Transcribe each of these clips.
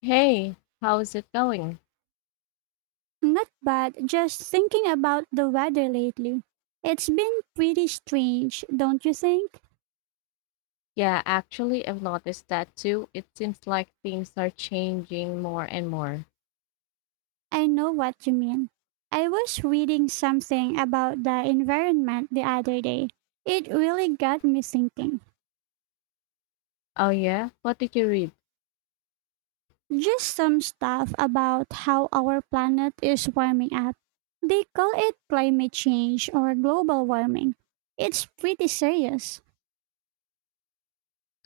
Hey, how's it going? Not bad. Just thinking about the weather lately. It's been pretty strange, don't you think? Yeah, actually, I've noticed that too. It seems like things are changing more and more. I know what you mean. I was reading something about the environment the other day. It really got me thinking. Oh yeah, what did you read? Just some stuff about how our planet is warming up. They call it climate change or global warming. It's pretty serious.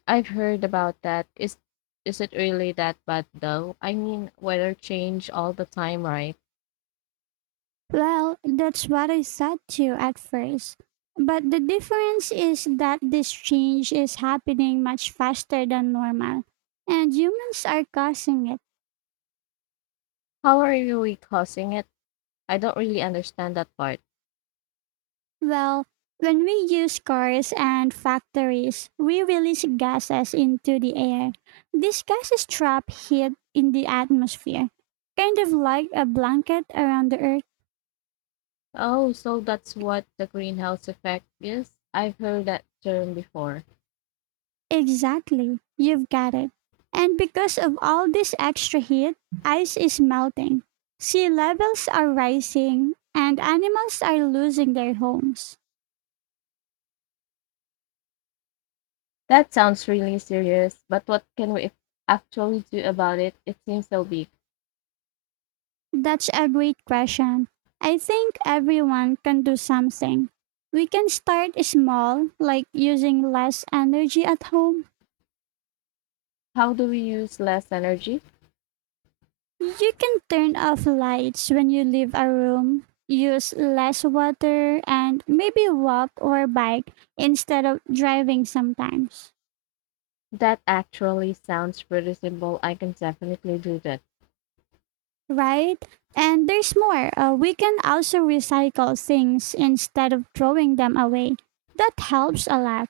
I've heard about that. Is it really that bad though? I mean, weather change all the time, right? Well, that's what I said to you at first. But the difference is that this change is happening much faster than normal, and humans are causing it. How are you causing it? I don't really understand that part. Well, when we use cars and factories, we release gases into the air. These gases trap heat in the atmosphere, kind of like a blanket around the earth. Oh, so that's what the greenhouse effect is? I've heard that term before. Exactly. You've got it. And because of all this extra heat, ice is melting. Sea levels are rising and animals are losing their homes. That sounds really serious, but what can we actually do about it? It seems so big. That's a great question. I think everyone can do something. We can start small, like using less energy at home. How do we use less energy? You can turn off lights when you leave a room, use less water, and maybe walk or bike instead of driving sometimes, That actually sounds pretty simple. I can definitely do that. right? And there's more. We can also recycle things instead of throwing them away. That helps a lot.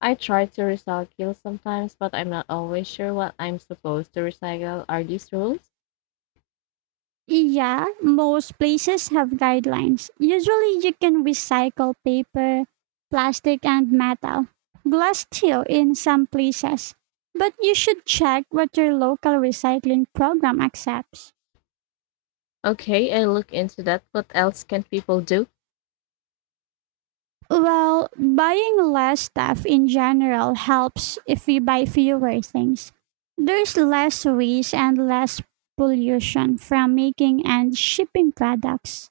I try to recycle sometimes, but I'm not always sure what I'm supposed to recycle. Are these rules? Yeah, most places have guidelines. Usually, you can recycle paper, plastic, and metal. Glass too in some places. But you should check what your local recycling program accepts. Okay, I look into that. What else can people do? Well, buying less stuff in general helps if we buy fewer things. There's less waste and less pollution from making and shipping products.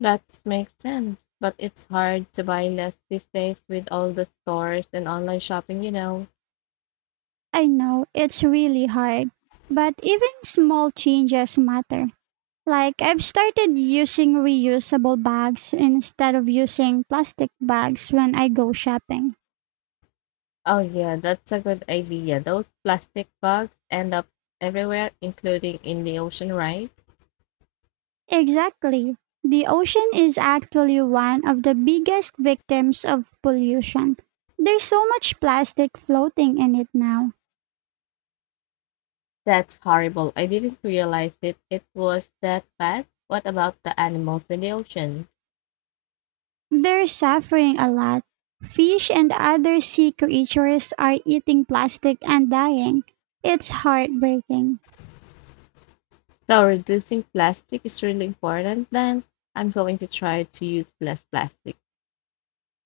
That makes sense. But it's hard to buy less these days with all the stores and online shopping. I know it's really hard, but even small changes matter. Like I've started using reusable bags instead of using plastic bags when I go shopping. Oh, yeah, that's a good idea. Those plastic bags end up everywhere, including in the ocean, right? Exactly. The ocean is actually one of the biggest victims of pollution. There's so much plastic floating in it now. That's horrible. I didn't realize it. It was that bad. What about the animals in the ocean? They're suffering a lot. Fish and other sea creatures are eating plastic and dying. It's heartbreaking. So reducing plastic is really important then. I'm going to try to use less plastic.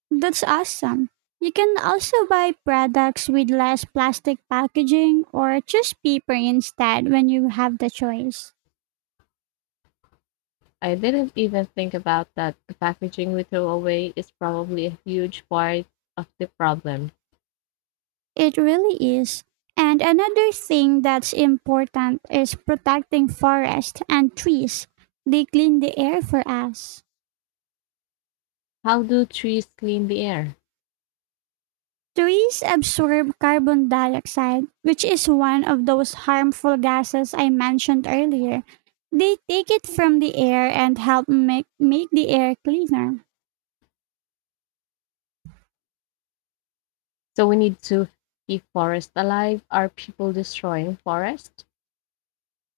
That's awesome. You can also buy products with less plastic packaging or choose paper instead when you have the choice. I didn't even think about that. The packaging we throw away is probably a huge part of the problem. It really is. And another thing that's important is protecting forests and trees. They clean the air for us. How do trees clean the air? Trees absorb carbon dioxide, which is one of those harmful gases I mentioned earlier. They take it from the air and help make the air cleaner. So we need to keep forests alive. Are people destroying forests?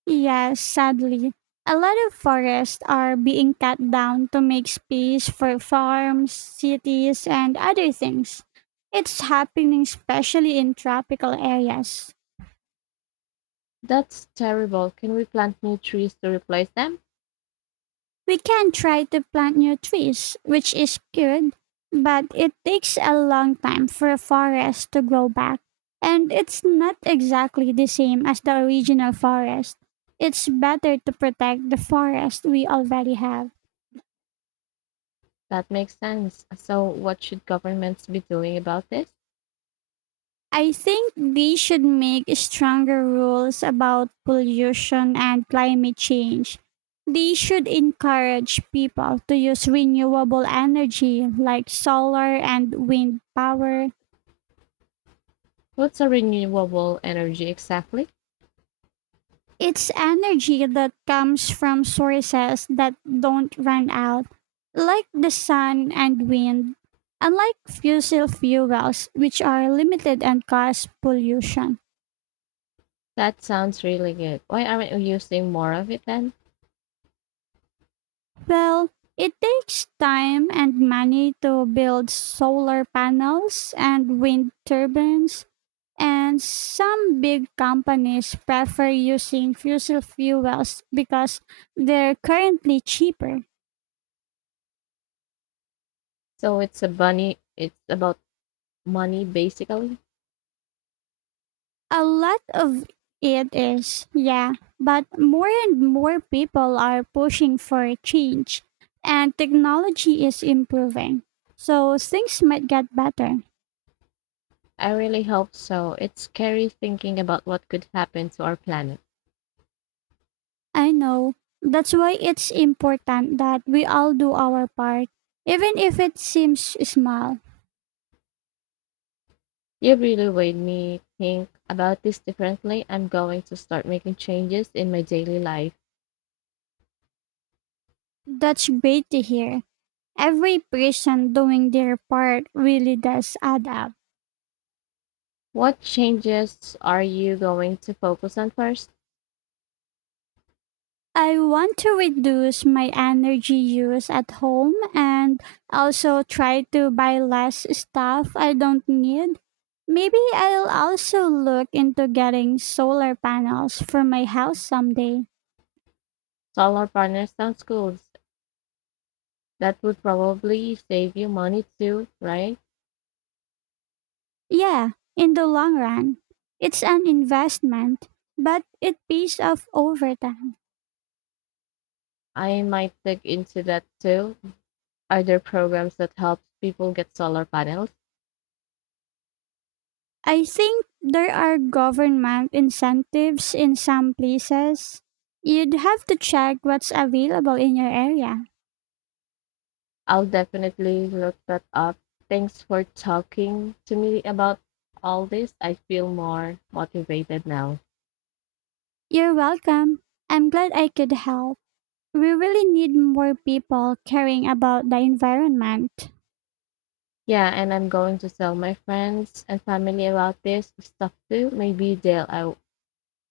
Yes, sadly. A lot of forests are being cut down to make space for farms, cities, and other things. It's happening especially in tropical areas. That's terrible. Can we plant new trees to replace them? We can try to plant new trees, which is good, but it takes a long time for a forest to grow back. And it's not exactly the same as the original forest. It's better to protect the forest we already have. That makes sense. So, what should governments be doing about this? I think they should make stronger rules about pollution and climate change. They should encourage people to use renewable energy like solar and wind power. What's a renewable energy exactly? It's energy that comes from sources that don't run out, like the sun and wind, unlike fossil fuels, which are limited and cause pollution. That sounds really good. Why aren't we using more of it then? Well, it takes time and money to build solar panels and wind turbines, and some big companies prefer using fossil fuels because they're currently cheaper. So it's a bunny. It's about money basically. A lot of it is, yeah, but more and more people are pushing for a change, and technology is improving, so things might get better. I really hope so. It's scary thinking about what could happen to our planet. I know. That's why it's important that we all do our part, even if it seems small. You really made me think about this differently. I'm going to start making changes in my daily life. That's great to hear. Every person doing their part really does add up. What changes are you going to focus on first? I want to reduce my energy use at home and also try to buy less stuff I don't need. Maybe I'll also look into getting solar panels for my house someday. Solar panels sounds cool. That would probably save you money too, right? Yeah, in the long run, it's an investment, but it pays off over time. I might look into that too. Are there programs that help people get solar panels? I think there are government incentives in some places. You'd have to check what's available in your area. I'll definitely look that up. Thanks for talking to me about all this. I feel more motivated now. You're welcome. I'm glad I could help. We really need more people caring about the environment. Yeah, and I'm going to tell my friends and family about this stuff too. Maybe they'll I,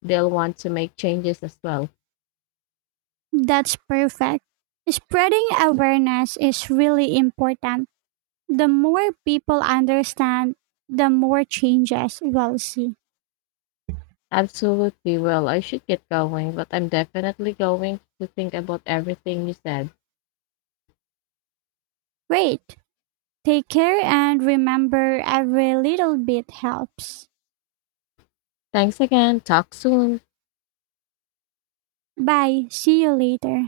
they'll want to make changes as well. That's perfect. Spreading awareness is really important. The more people understand, the more changes we'll see. Absolutely. Well, I should get going, but I'm definitely going to think about everything you said. Wait, take care and remember every little bit helps. Thanks again. Talk soon. Bye, see you later.